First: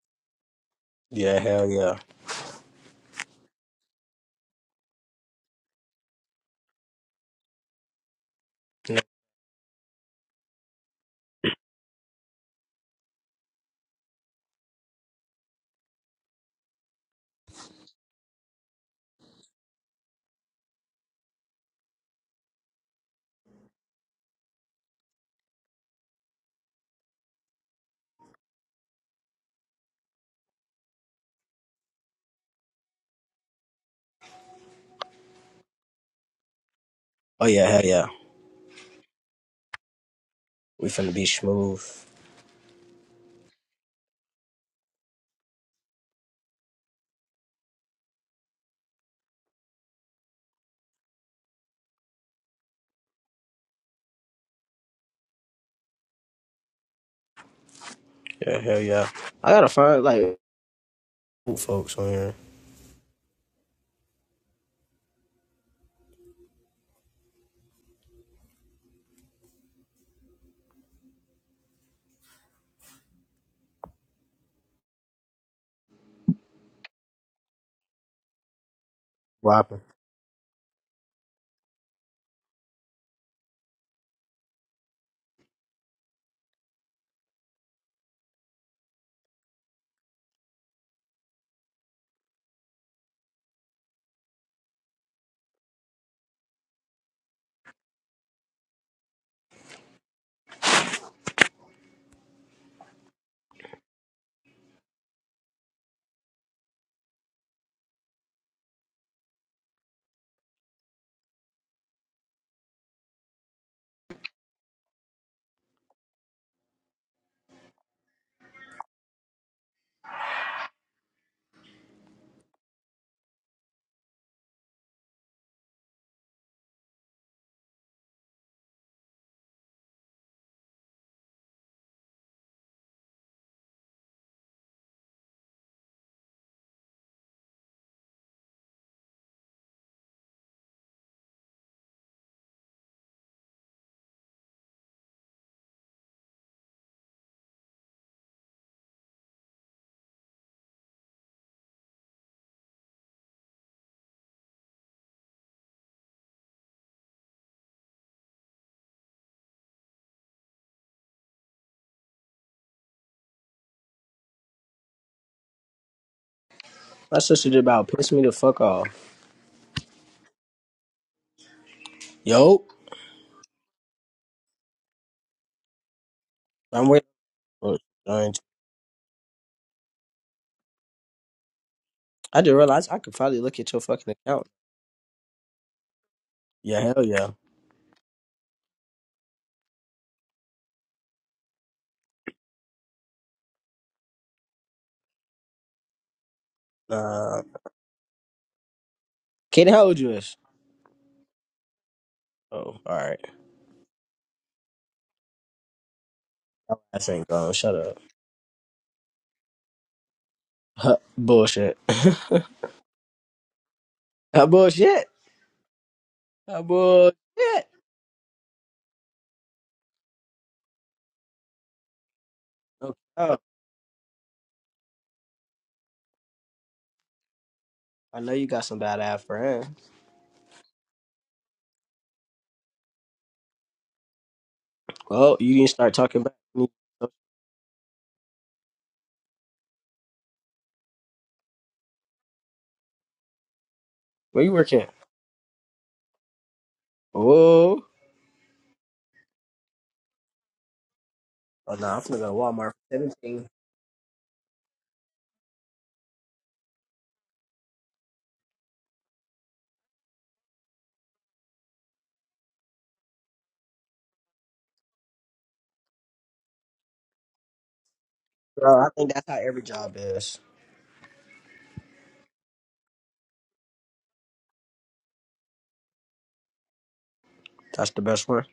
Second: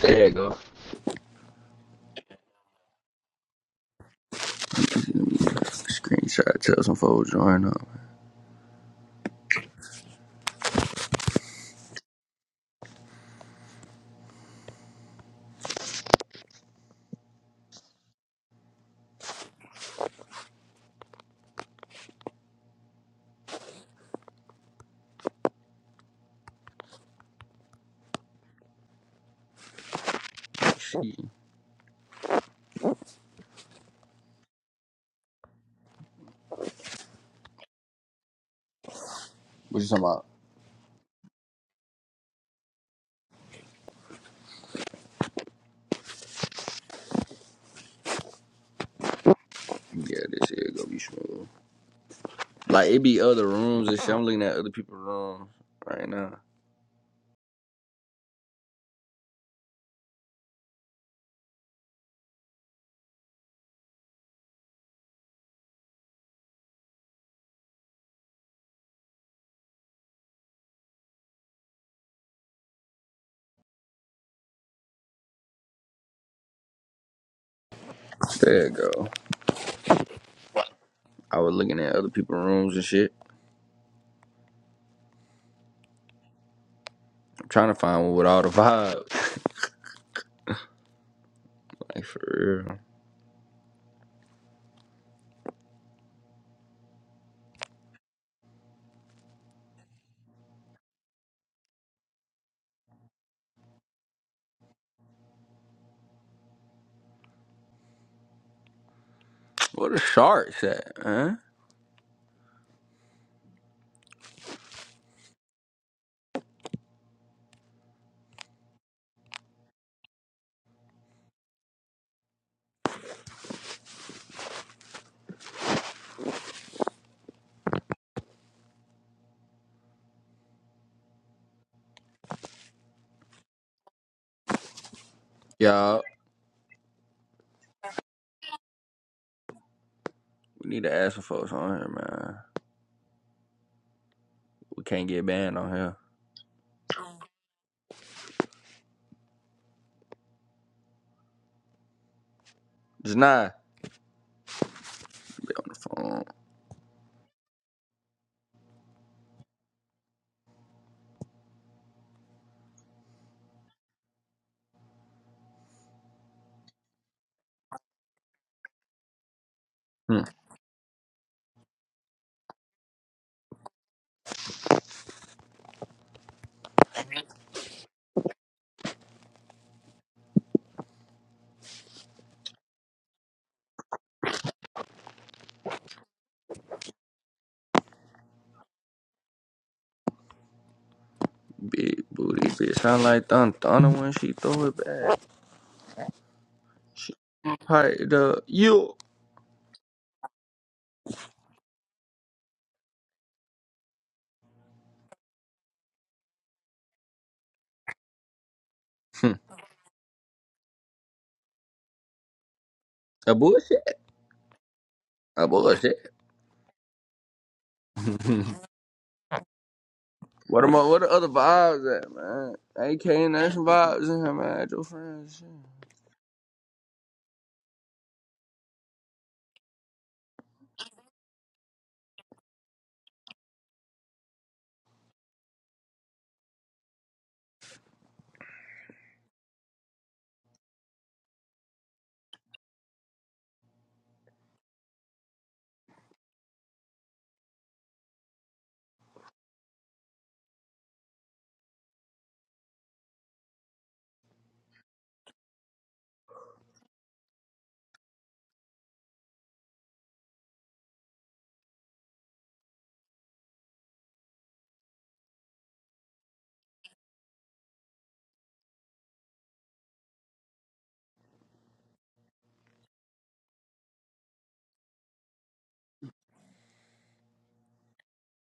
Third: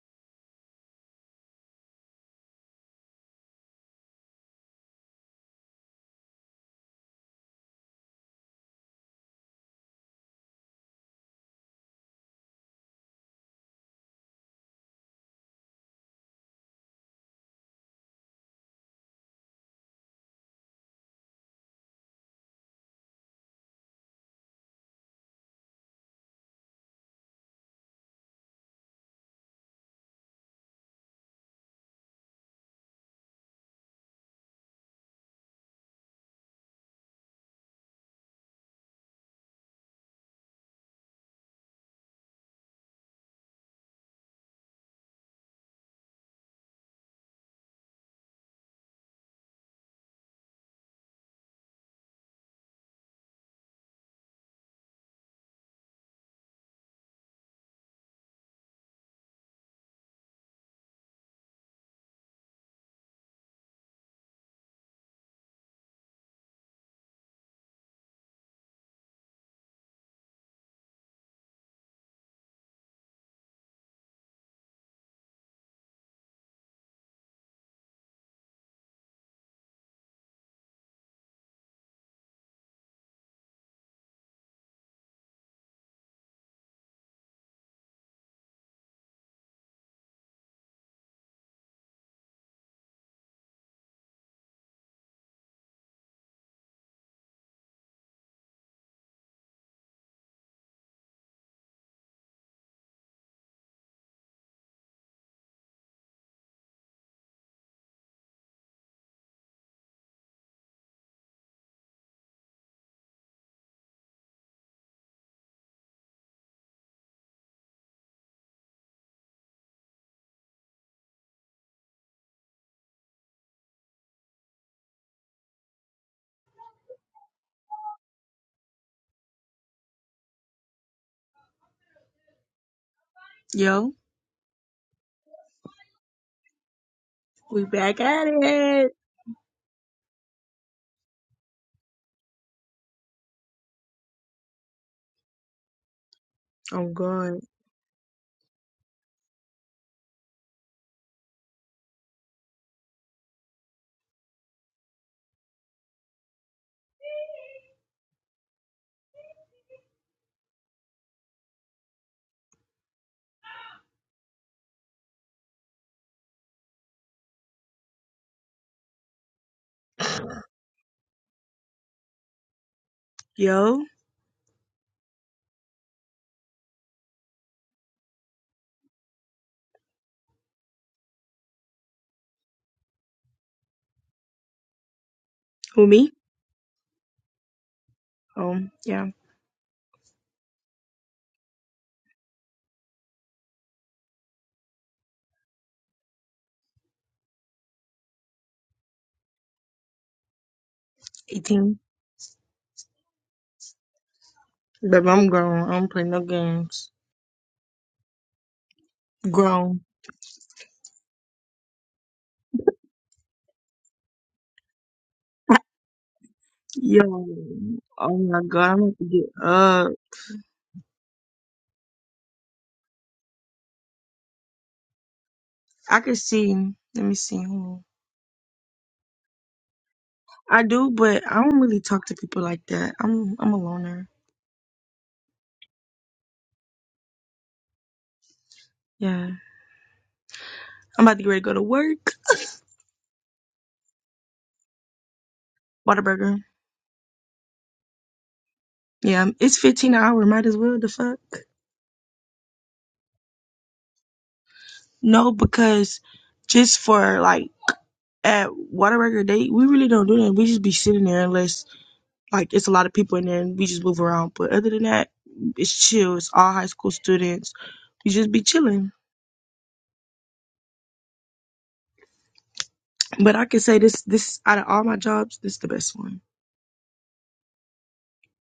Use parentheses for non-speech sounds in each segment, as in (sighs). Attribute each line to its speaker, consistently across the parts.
Speaker 1: There you go.
Speaker 2: Yeah, hell yeah.
Speaker 1: Screenshot, tell some folks join up. Shit.
Speaker 2: Oh yeah, hell yeah.
Speaker 1: What you talking about?
Speaker 2: We finna be smooth.
Speaker 1: Yeah, this shit gonna be smooth. Like it be other rooms and shit. I'm looking at other people's rooms right now.
Speaker 2: Yeah, hell yeah. I gotta find like cool folks on here.
Speaker 1: There you go.
Speaker 2: Rapping.
Speaker 1: I was looking at other people's rooms and shit. I'm trying to find one with all the vibes. Like for real. Where the sharks at, huh?
Speaker 3: Yo,
Speaker 1: Y'all,
Speaker 3: we back at it.
Speaker 1: we need to ask some folks on here, man. We can't get banned on here.
Speaker 3: I'm gone.
Speaker 1: It's not on the phone.
Speaker 2: My sister just about pissed me the fuck off.
Speaker 1: Hmm.
Speaker 2: Yo,
Speaker 3: Yo,
Speaker 2: I'm waiting for it. Alright. I didn't realize I could probably look at your fucking account.
Speaker 3: who me?
Speaker 2: Yeah, hell yeah.
Speaker 3: Um, yeah,
Speaker 1: Big booty bitch. Sound like Thun Thunder when she throw it back. Shit.
Speaker 2: Uh
Speaker 1: Like the you
Speaker 2: Kaden, how old you is?
Speaker 3: 18.
Speaker 2: Oh, alright.
Speaker 3: Baby, I'm grown. I don't play no
Speaker 2: I
Speaker 3: games.
Speaker 2: ain't gone. Shut up.
Speaker 1: Hmm.
Speaker 3: Grown.
Speaker 2: Huh, bullshit. (laughs)
Speaker 1: a bullshit,
Speaker 2: Huh, bullshit.
Speaker 1: a bullshit.
Speaker 2: Huh, bullshit.
Speaker 3: Yo, oh my
Speaker 1: (laughs)
Speaker 3: god, I'm about to get up.
Speaker 1: What am I? What the other vibes at, man?
Speaker 2: Okay.
Speaker 1: AK ain't
Speaker 2: Oh,
Speaker 1: nothing some vibes in here, man. At your friends,
Speaker 3: I can see. Let me see. Hold on.
Speaker 2: I know you got some bad ass friends.
Speaker 3: I do, but I don't really talk to people like that. I'm I'm a loner.
Speaker 2: Well, you didn't start talking back to me.
Speaker 3: Yeah, I'm about to get ready to go to work.
Speaker 2: Where you working?
Speaker 3: Whataburger.
Speaker 2: Oh,
Speaker 3: Yeah, it's 15 an hour. Might as well. The fuck.
Speaker 2: Oh no, I'm finna go to Walmart. for Seventeen.
Speaker 3: No, because just for like at Waterburger, they we really don't do that. We just be sitting there unless like it's a lot of people in there and we just move around. But other than that, it's chill. It's all high school students. We just be
Speaker 2: Bro, I
Speaker 3: chilling.
Speaker 2: think that's how every job is.
Speaker 3: But I can say this this out of all my jobs, this the best one.
Speaker 2: That's the best one.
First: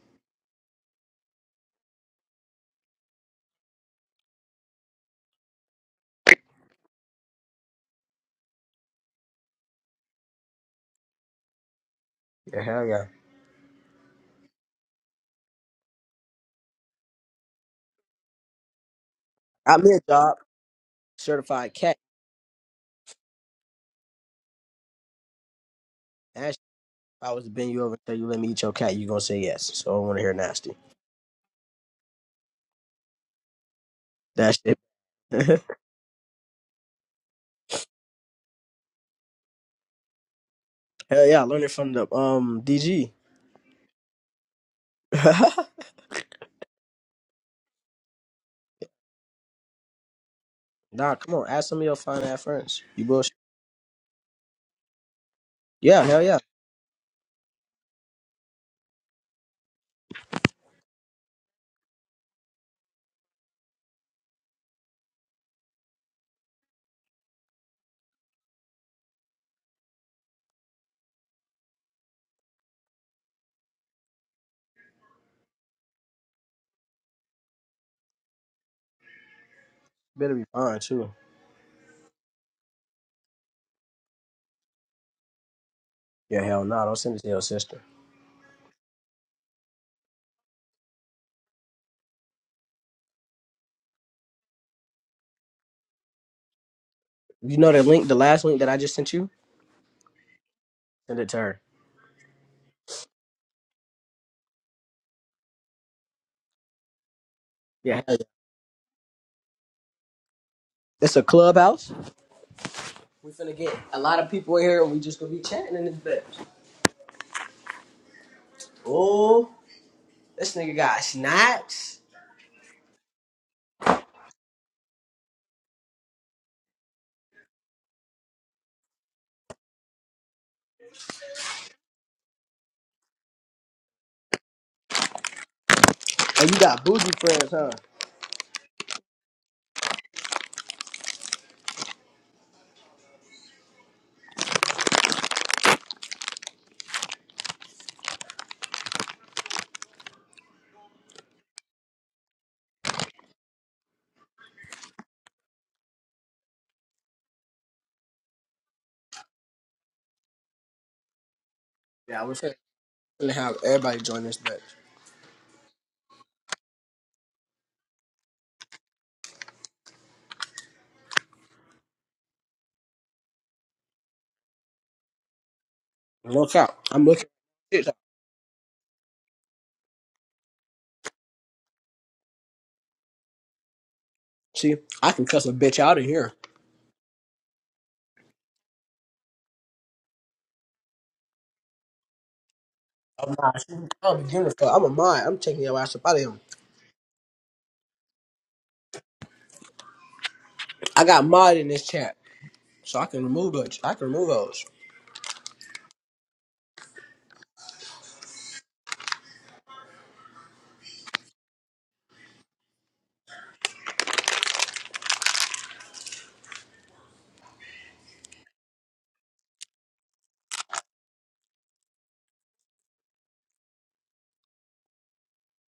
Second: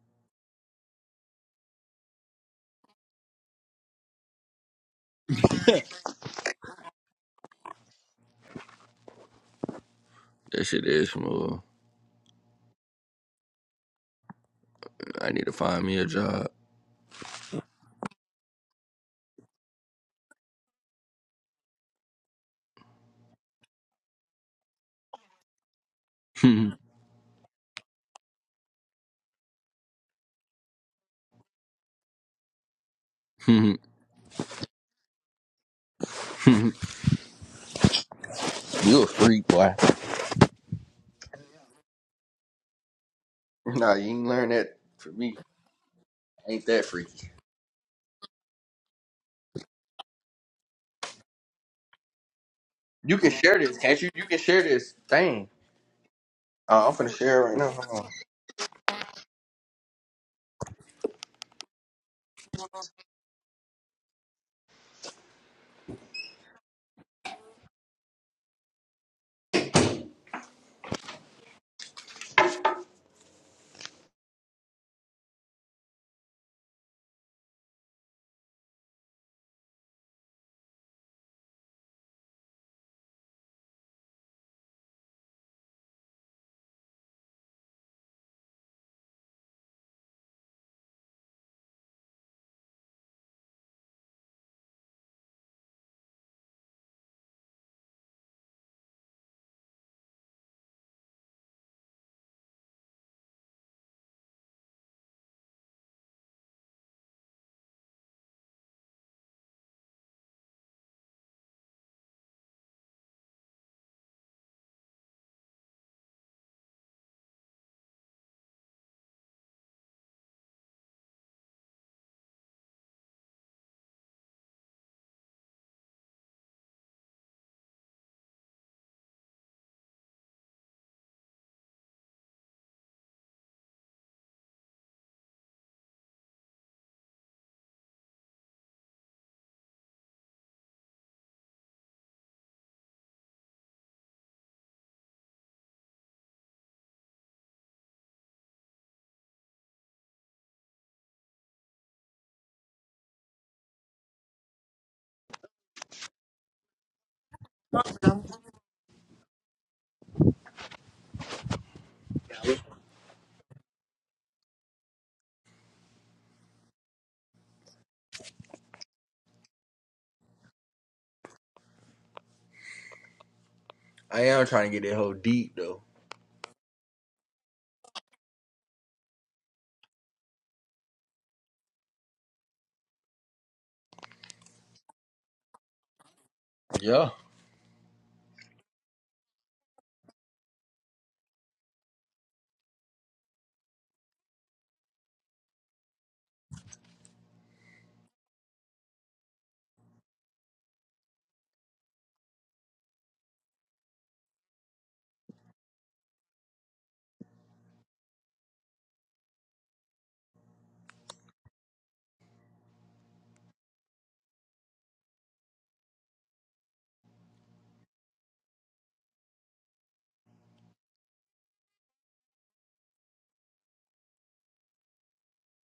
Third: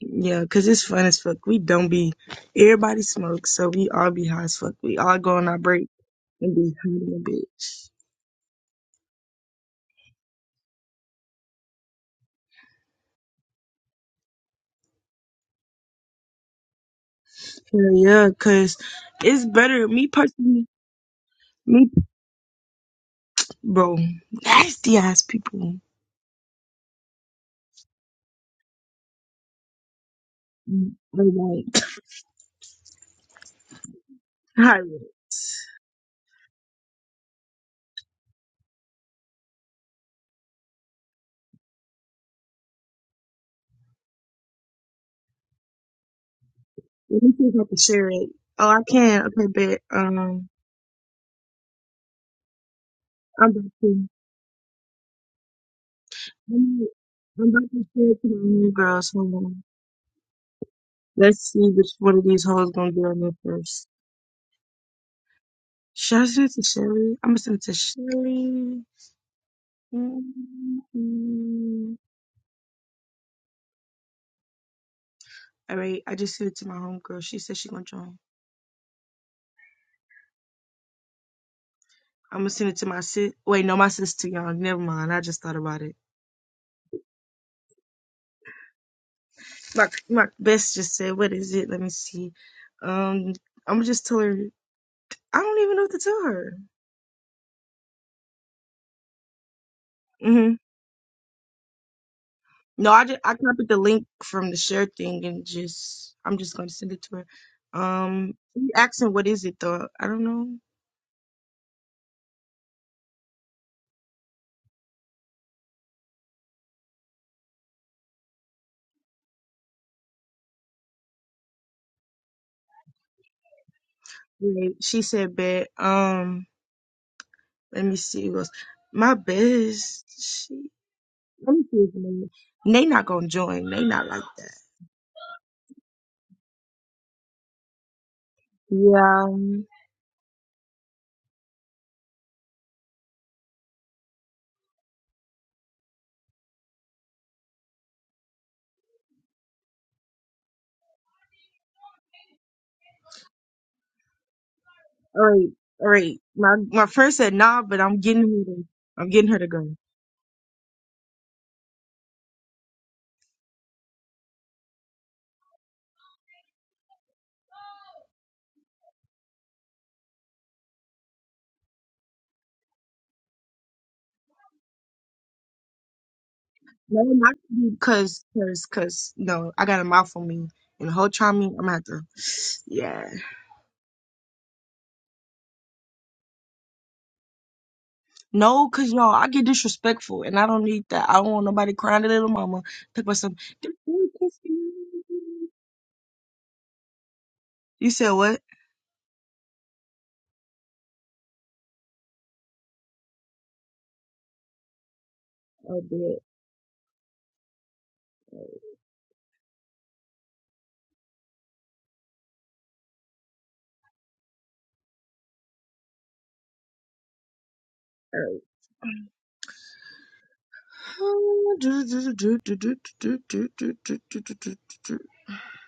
Speaker 3: Yeah, cause it's fun as fuck. We don't be everybody smokes, so we all be high as fuck. We all go on our break
Speaker 1: shit.
Speaker 3: and be high a bitch.
Speaker 1: (laughs) That shit is smooth.
Speaker 2: Yeah, hell yeah.
Speaker 1: I need to find me a job.
Speaker 3: Hell yeah, cause it's
Speaker 2: Got
Speaker 3: better.
Speaker 2: me a
Speaker 3: Me
Speaker 2: job,
Speaker 3: personally,
Speaker 2: certified
Speaker 3: me
Speaker 2: cat.
Speaker 3: bro, nasty ass people.
Speaker 1: (laughs)
Speaker 2: That shit, if I was to bend you over and tell you let me eat your cat, you gonna say yes. So I don't wanna hear nasty.
Speaker 3: Like,
Speaker 1: you
Speaker 3: (laughs)
Speaker 2: That shit.
Speaker 3: hi,
Speaker 2: (laughs)
Speaker 1: a freak, boy. (laughs)
Speaker 2: hell yeah, I learned it from the um DG.
Speaker 1: Nah, you ain't learn that
Speaker 2: (laughs)
Speaker 1: from me. Ain't that
Speaker 3: Let
Speaker 1: freaky?
Speaker 3: me see if I can share it. Oh, I can. Okay, bet. Um,
Speaker 2: nah, come on, ask some of your fine ass friends. You
Speaker 1: You can
Speaker 2: bullshit.
Speaker 3: I'm
Speaker 1: share
Speaker 3: about
Speaker 1: this, can't
Speaker 3: to.
Speaker 1: you? You can share this thing.
Speaker 2: Yeah, hell yeah.
Speaker 3: I'm
Speaker 1: Uh, I'm finna share
Speaker 3: I'm
Speaker 1: it right
Speaker 3: about
Speaker 1: now.
Speaker 3: to
Speaker 1: Hold on.
Speaker 3: share it to my new girls. Hold on. Let's see which one of these hoes gonna get on there first. Should I send it to Sherry? I'm gonna send it to Sherry. Mm-hmm. All right, I just sent it to my homegirl. She said she gonna join.
Speaker 2: Better be fine too.
Speaker 3: I'm gonna send it to my sis. Wait, no, my sis too young. Never mind. I just thought about it.
Speaker 2: Yeah, hell no, don't send it to your sister.
Speaker 3: My my best just said, "What is it?" Let me see. Um, I'm gonna just tell her. I don't even know what to tell her.
Speaker 2: You know the link, the last link that I just sent you?
Speaker 3: hmm
Speaker 2: Send it to her.
Speaker 3: No, I just I copied the link from the share thing and just I'm just gonna send it to her.
Speaker 2: Yeah, hell yeah.
Speaker 3: Um, you asking what is it though? I don't know.
Speaker 2: It's a clubhouse. We finna get a lot of people in here and we just gonna be chatting in this bitch. Oh, this nigga got snacks.
Speaker 3: Wait, she said bet. Um, let me see. It was my best. She, let me see his name. They not gonna join. They not like that.
Speaker 2: And you got bougie friends, huh?
Speaker 3: Yeah. um, All right. All right. My my friend said nah, but I'm getting her to I'm getting her to go.
Speaker 2: Yeah, we're finna have everybody join this bitch.
Speaker 1: I am trying to get that whole deep though.
Speaker 2: Look out.
Speaker 3: No,
Speaker 2: I'm looking
Speaker 3: not
Speaker 2: at shit.
Speaker 3: because because because no, I got a mouth on me and the whole time I'm gonna have to. Yeah.
Speaker 2: See, I can cuss a bitch out of here.
Speaker 1: Yeah,
Speaker 3: No, cause y'all, I get disrespectful, and I don't need that. I don't want nobody crying to little mama. Talk about some.
Speaker 2: I'm not. I don't be giving a fuck. I'm a mod. I'm taking your ass up out of here.
Speaker 3: You said what?
Speaker 2: I got mod in this chat, so I can remove those. I can remove those.
Speaker 3: I did. (sighs)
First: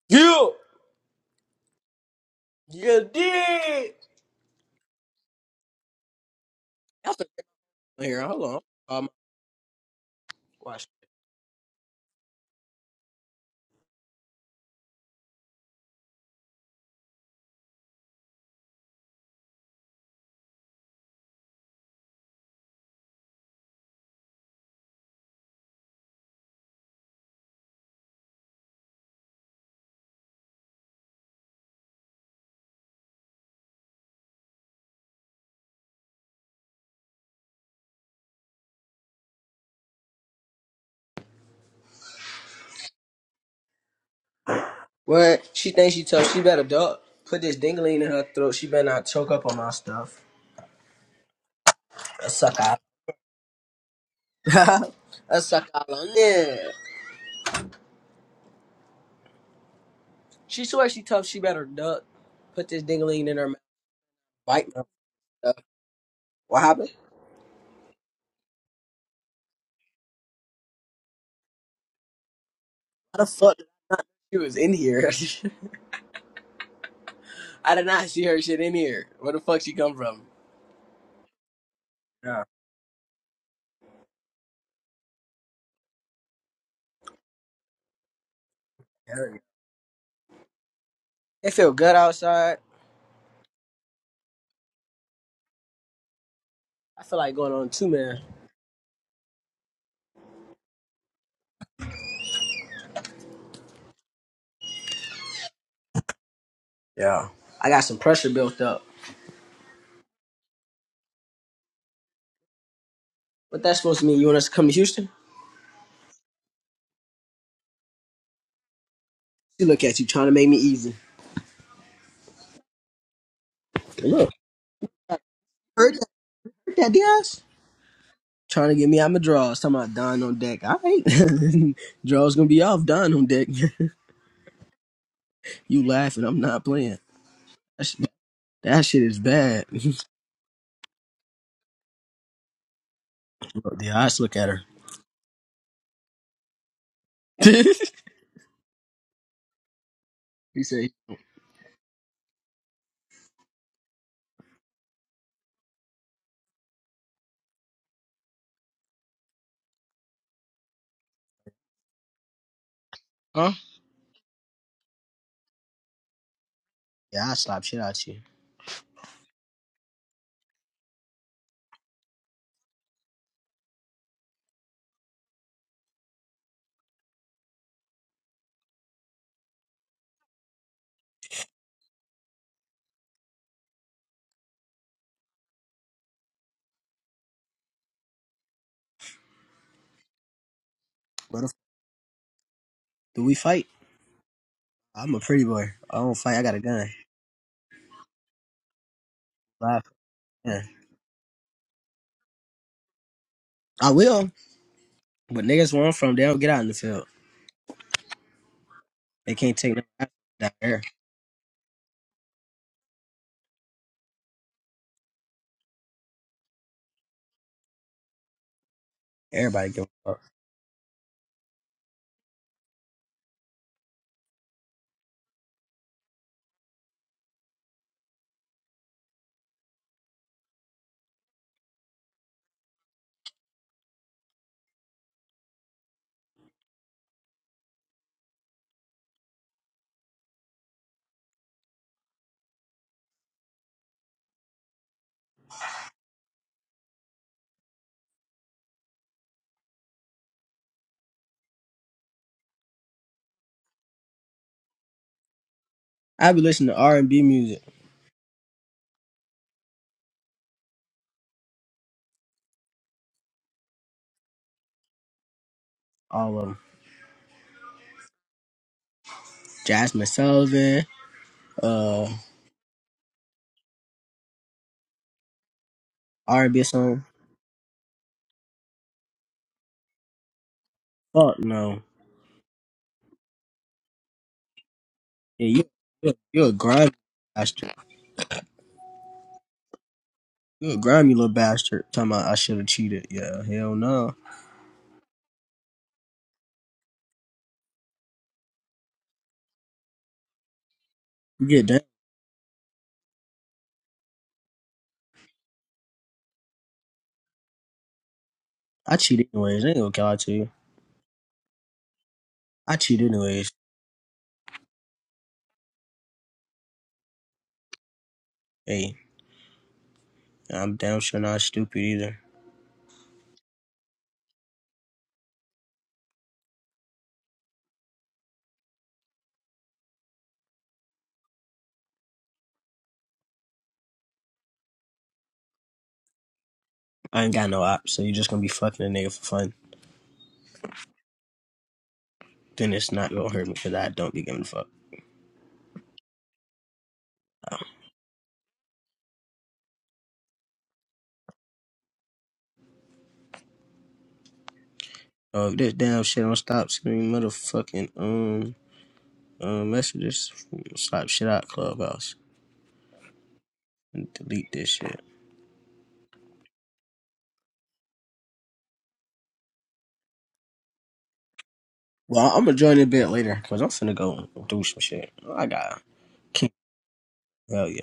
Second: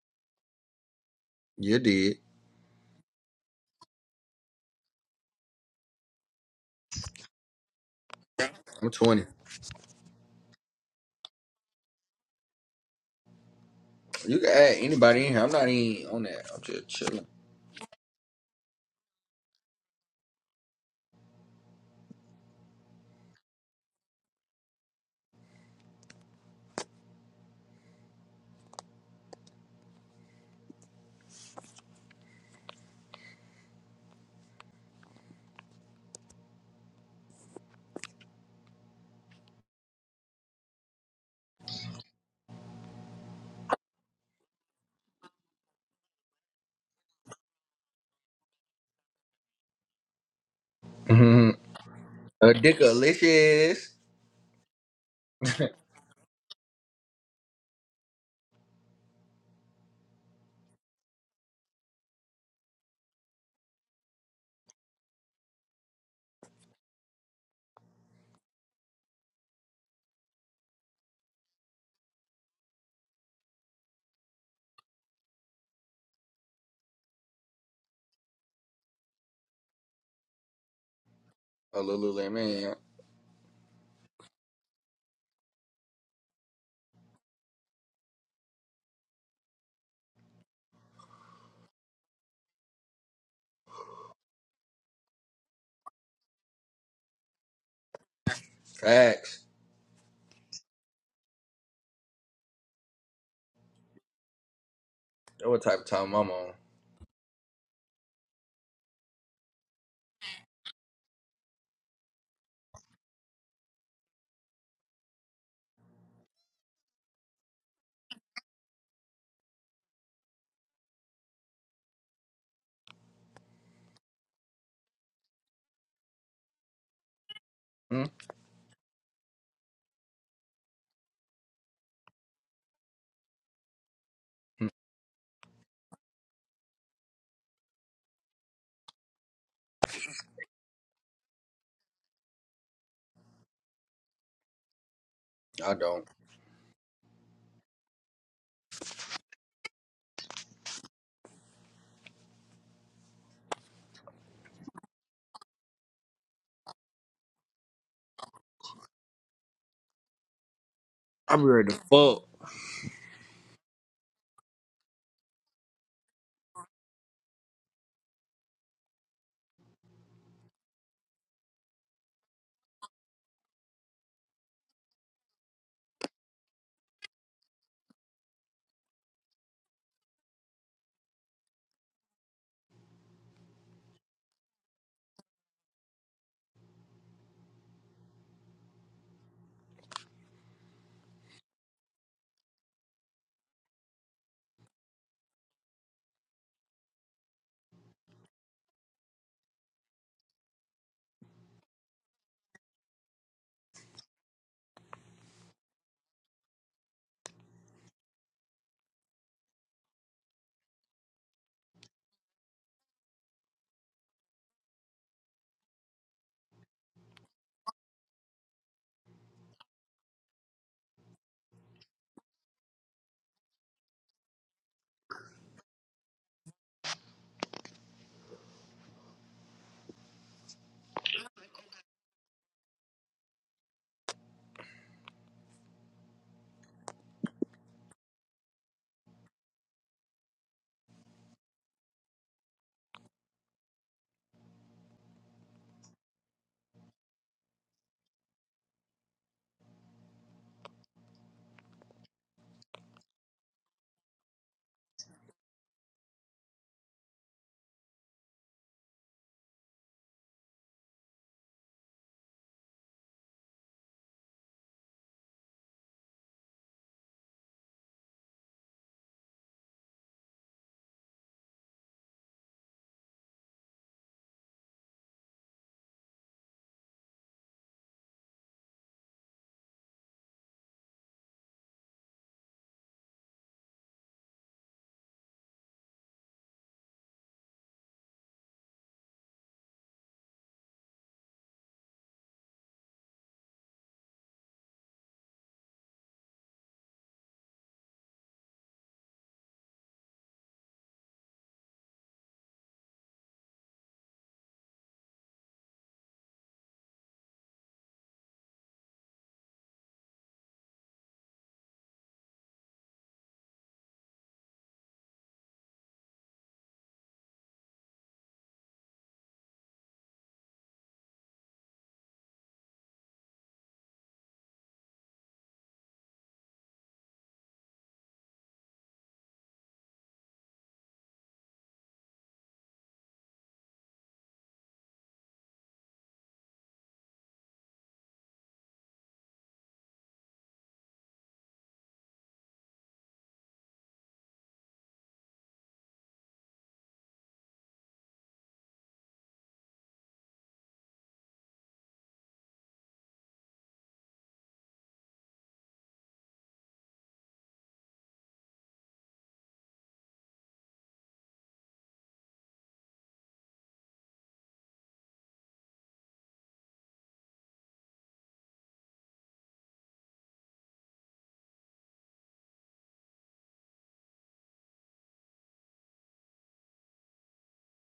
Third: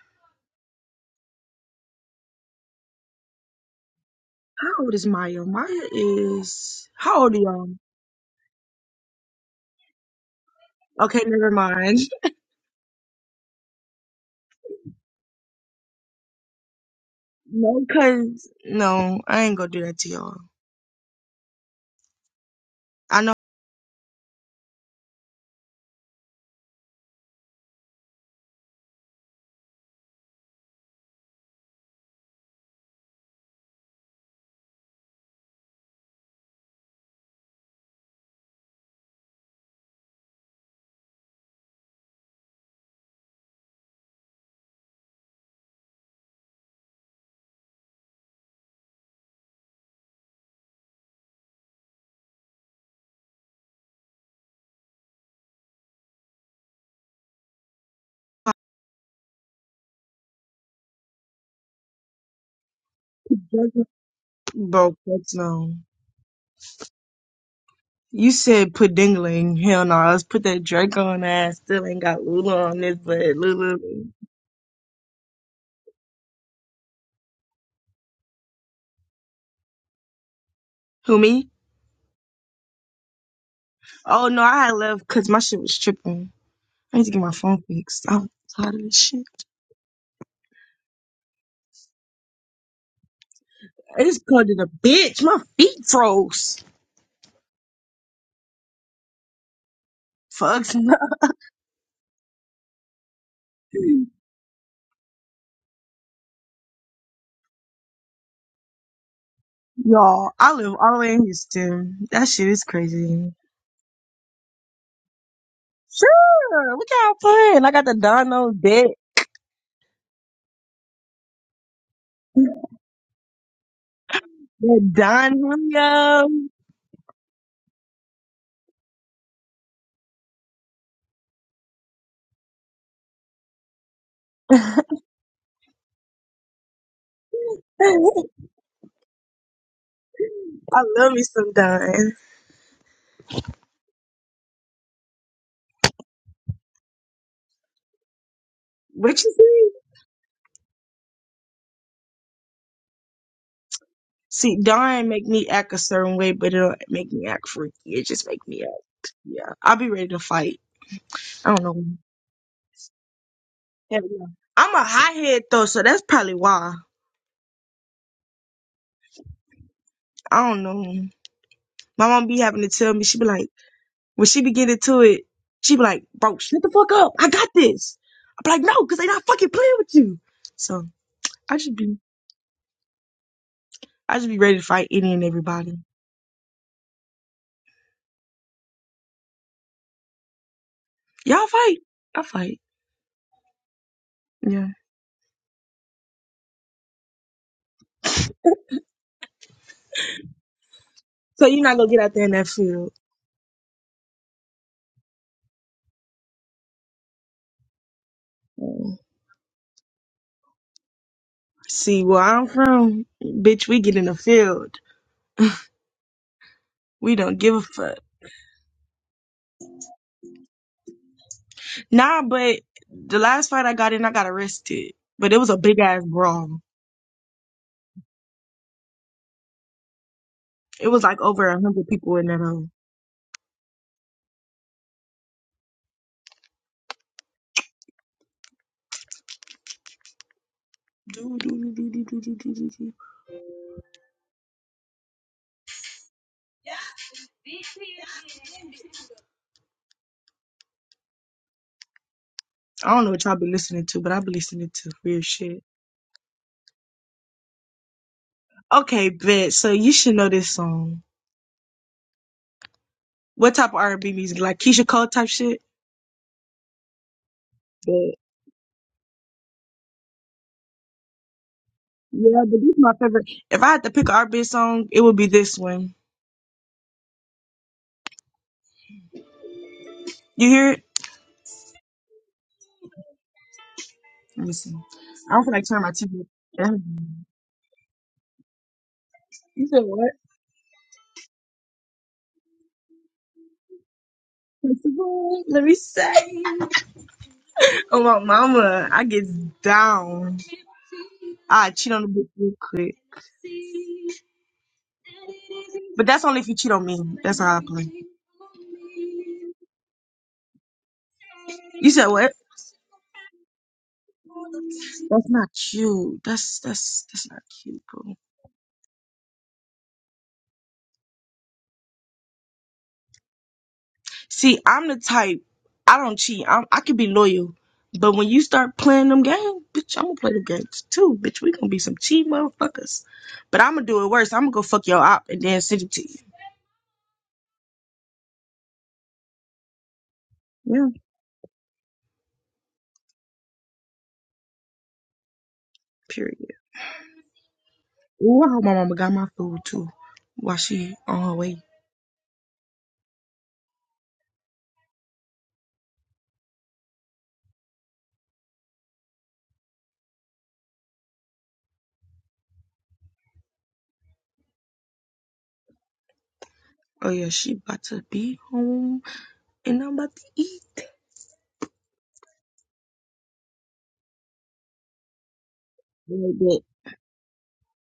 Speaker 2: You,
Speaker 1: you did.
Speaker 2: you did.
Speaker 3: How old is Maya? Maya is
Speaker 2: That's
Speaker 3: how
Speaker 2: a
Speaker 3: old are y'all?
Speaker 2: on here. Hold
Speaker 1: I'm
Speaker 2: on. Um,
Speaker 1: 20.
Speaker 2: watch.
Speaker 3: Okay, never mind.
Speaker 1: You can add anybody in here. I'm not even on that. I'm just chilling.
Speaker 3: No, cause no, I ain't gonna do that to y'all. I know,
Speaker 2: What? She thinks she tough. She better duck. Put this dingling in her throat. She better not choke up on my stuff.
Speaker 1: mm hmm
Speaker 2: A
Speaker 1: A
Speaker 2: suck out.
Speaker 1: dick delicious.
Speaker 2: (laughs) a
Speaker 1: (laughs)
Speaker 2: suck
Speaker 1: A
Speaker 2: out on there. She swears she tough. She better duck. Put this dingling in her mouth. Bite my
Speaker 3: bro. That's
Speaker 2: stuff.
Speaker 3: no.
Speaker 2: What happened?
Speaker 3: You said put dingling. Hell no, let's put that Drake on ass. Still ain't got Lula on this, but
Speaker 2: How the fuck
Speaker 3: Lulu.
Speaker 2: she was in here? (laughs) I did not see her shit in here. Where the fuck she come from?
Speaker 3: Who me?
Speaker 1: little
Speaker 2: Yeah.
Speaker 1: man.
Speaker 3: Oh no, I had left because my shit was tripping. I need to get my phone fixed. I'm tired of this shit.
Speaker 2: hell yeah. It feel good outside.
Speaker 3: I just called it a bitch. My feet froze.
Speaker 2: I feel like going on two man.
Speaker 1: Facts.
Speaker 3: Fucks,
Speaker 1: That what type of time I'm on.
Speaker 2: Yeah. I got some pressure built up.
Speaker 3: (laughs) y'all. I live all the way in Houston. That shit is crazy.
Speaker 2: What that supposed to mean? You want us to come to Houston?
Speaker 3: Sure, look how I'm playing. I got the Dono deck.
Speaker 2: She look at you trying to make me easy. Look.
Speaker 3: That Don
Speaker 2: Heard
Speaker 3: Julio.
Speaker 2: That Diaz
Speaker 1: hmm
Speaker 2: trying to get me out my drawers. Talking about Don on deck. All right, (laughs) drawers gonna be off. Don on deck.
Speaker 3: (laughs)
Speaker 2: (laughs) you laughing? I'm not playing. That, sh- that shit is bad. (laughs)
Speaker 3: I love me some Don.
Speaker 2: Bro, Diaz, look at her.
Speaker 1: I don't.
Speaker 2: (laughs) he
Speaker 3: What you say?
Speaker 2: say,
Speaker 3: See, dying make me act a certain way, but it'll make me act freaky. It just make me act, yeah. I'll be ready to fight.
Speaker 1: I be
Speaker 3: I don't
Speaker 1: ready to
Speaker 3: know.
Speaker 1: fuck.
Speaker 2: "Huh?
Speaker 3: Hell yeah. I'm a hot head though, so that's probably why.
Speaker 2: Yeah, I slap shit out you."
Speaker 3: I don't know. My mom be having to tell me, she be like, when she be getting to it, she be like, bro, shut the fuck up. I got this. I be like, no, because they not fucking playing with you. So I just be, I just be ready to fight any and everybody.
Speaker 2: What
Speaker 3: Y'all
Speaker 2: the f-
Speaker 3: fight. I fight.
Speaker 2: do we fight?
Speaker 3: Yeah.
Speaker 2: I'm a pretty boy. I don't fight. I got a gun. Live gun.
Speaker 3: So you're not gonna get out there in that field.
Speaker 2: I will, but niggas where I'm from, they don't get out in the field.
Speaker 3: Mm.
Speaker 2: They can't take no ass down there.
Speaker 3: See where I'm from, bitch, we get in the field. We don't give a fuck.
Speaker 2: Everybody give a fuck.
Speaker 3: Nah, but the last fight I got in, I got arrested. But it was a big ass brawl. It was like over a hundred people in that hole. Do, do, do, do, do, do, do, do, do, I don't know what y'all be listening to, but I be listening to weird shit.
Speaker 2: I be listening to R and B music,
Speaker 3: Okay, bet. So you should know this song. What type of R&B music? Like Keisha Cole type shit?
Speaker 2: all of them.
Speaker 3: But
Speaker 2: Jasmine Sullivan, uh,
Speaker 3: yeah, but this is my favorite. If I had to pick an R&B song, it would be this one.
Speaker 2: R&B song?
Speaker 3: You hear it?
Speaker 2: Fuck no.
Speaker 3: Let me see. I don't
Speaker 2: Yeah,
Speaker 3: feel like
Speaker 2: you
Speaker 3: turning
Speaker 2: you you a
Speaker 3: my TV.
Speaker 2: grimy bastard.
Speaker 3: You said what?
Speaker 2: You a grimy little bastard. Talking about I should have cheated. Yeah, hell no.
Speaker 3: (laughs) Principal? Let me say. Oh my mama, I get down.
Speaker 2: You get
Speaker 3: I
Speaker 2: down.
Speaker 3: cheat on the bitch real quick. But that's only if you cheat on me. That's how I play.
Speaker 2: I cheat anyways. I ain't gonna lie to you.
Speaker 3: You said what?
Speaker 2: I cheat anyways.
Speaker 3: That's not cute. That's that's that's not cute, bro.
Speaker 2: Hey, I'm damn sure not stupid either.
Speaker 3: See, I'm the type. I don't cheat. I'm, I can be loyal. But when you start playing them games, bitch, I'm gonna play them games too, bitch. We gonna be some cheat motherfuckers. But I'm gonna do it worse. I'm gonna go fuck your op and then send it to you.
Speaker 2: I ain't got no ops, so you're just gonna be fucking a nigga for fun.
Speaker 3: Yeah.
Speaker 2: Then it's not gonna hurt me because I don't be giving a fuck.
Speaker 3: Period. Ooh, I hope my mama got my food too while she on her way.
Speaker 2: Oh, if this damn shit don't stop screaming motherfucking um um messages. Slap shit out clubhouse and delete this shit.
Speaker 3: Oh yeah, she about to be home and I'm about to eat.
Speaker 2: Well, I'm gonna join a bit later because I'm finna go do some shit. I got
Speaker 3: Right,
Speaker 2: hell yeah.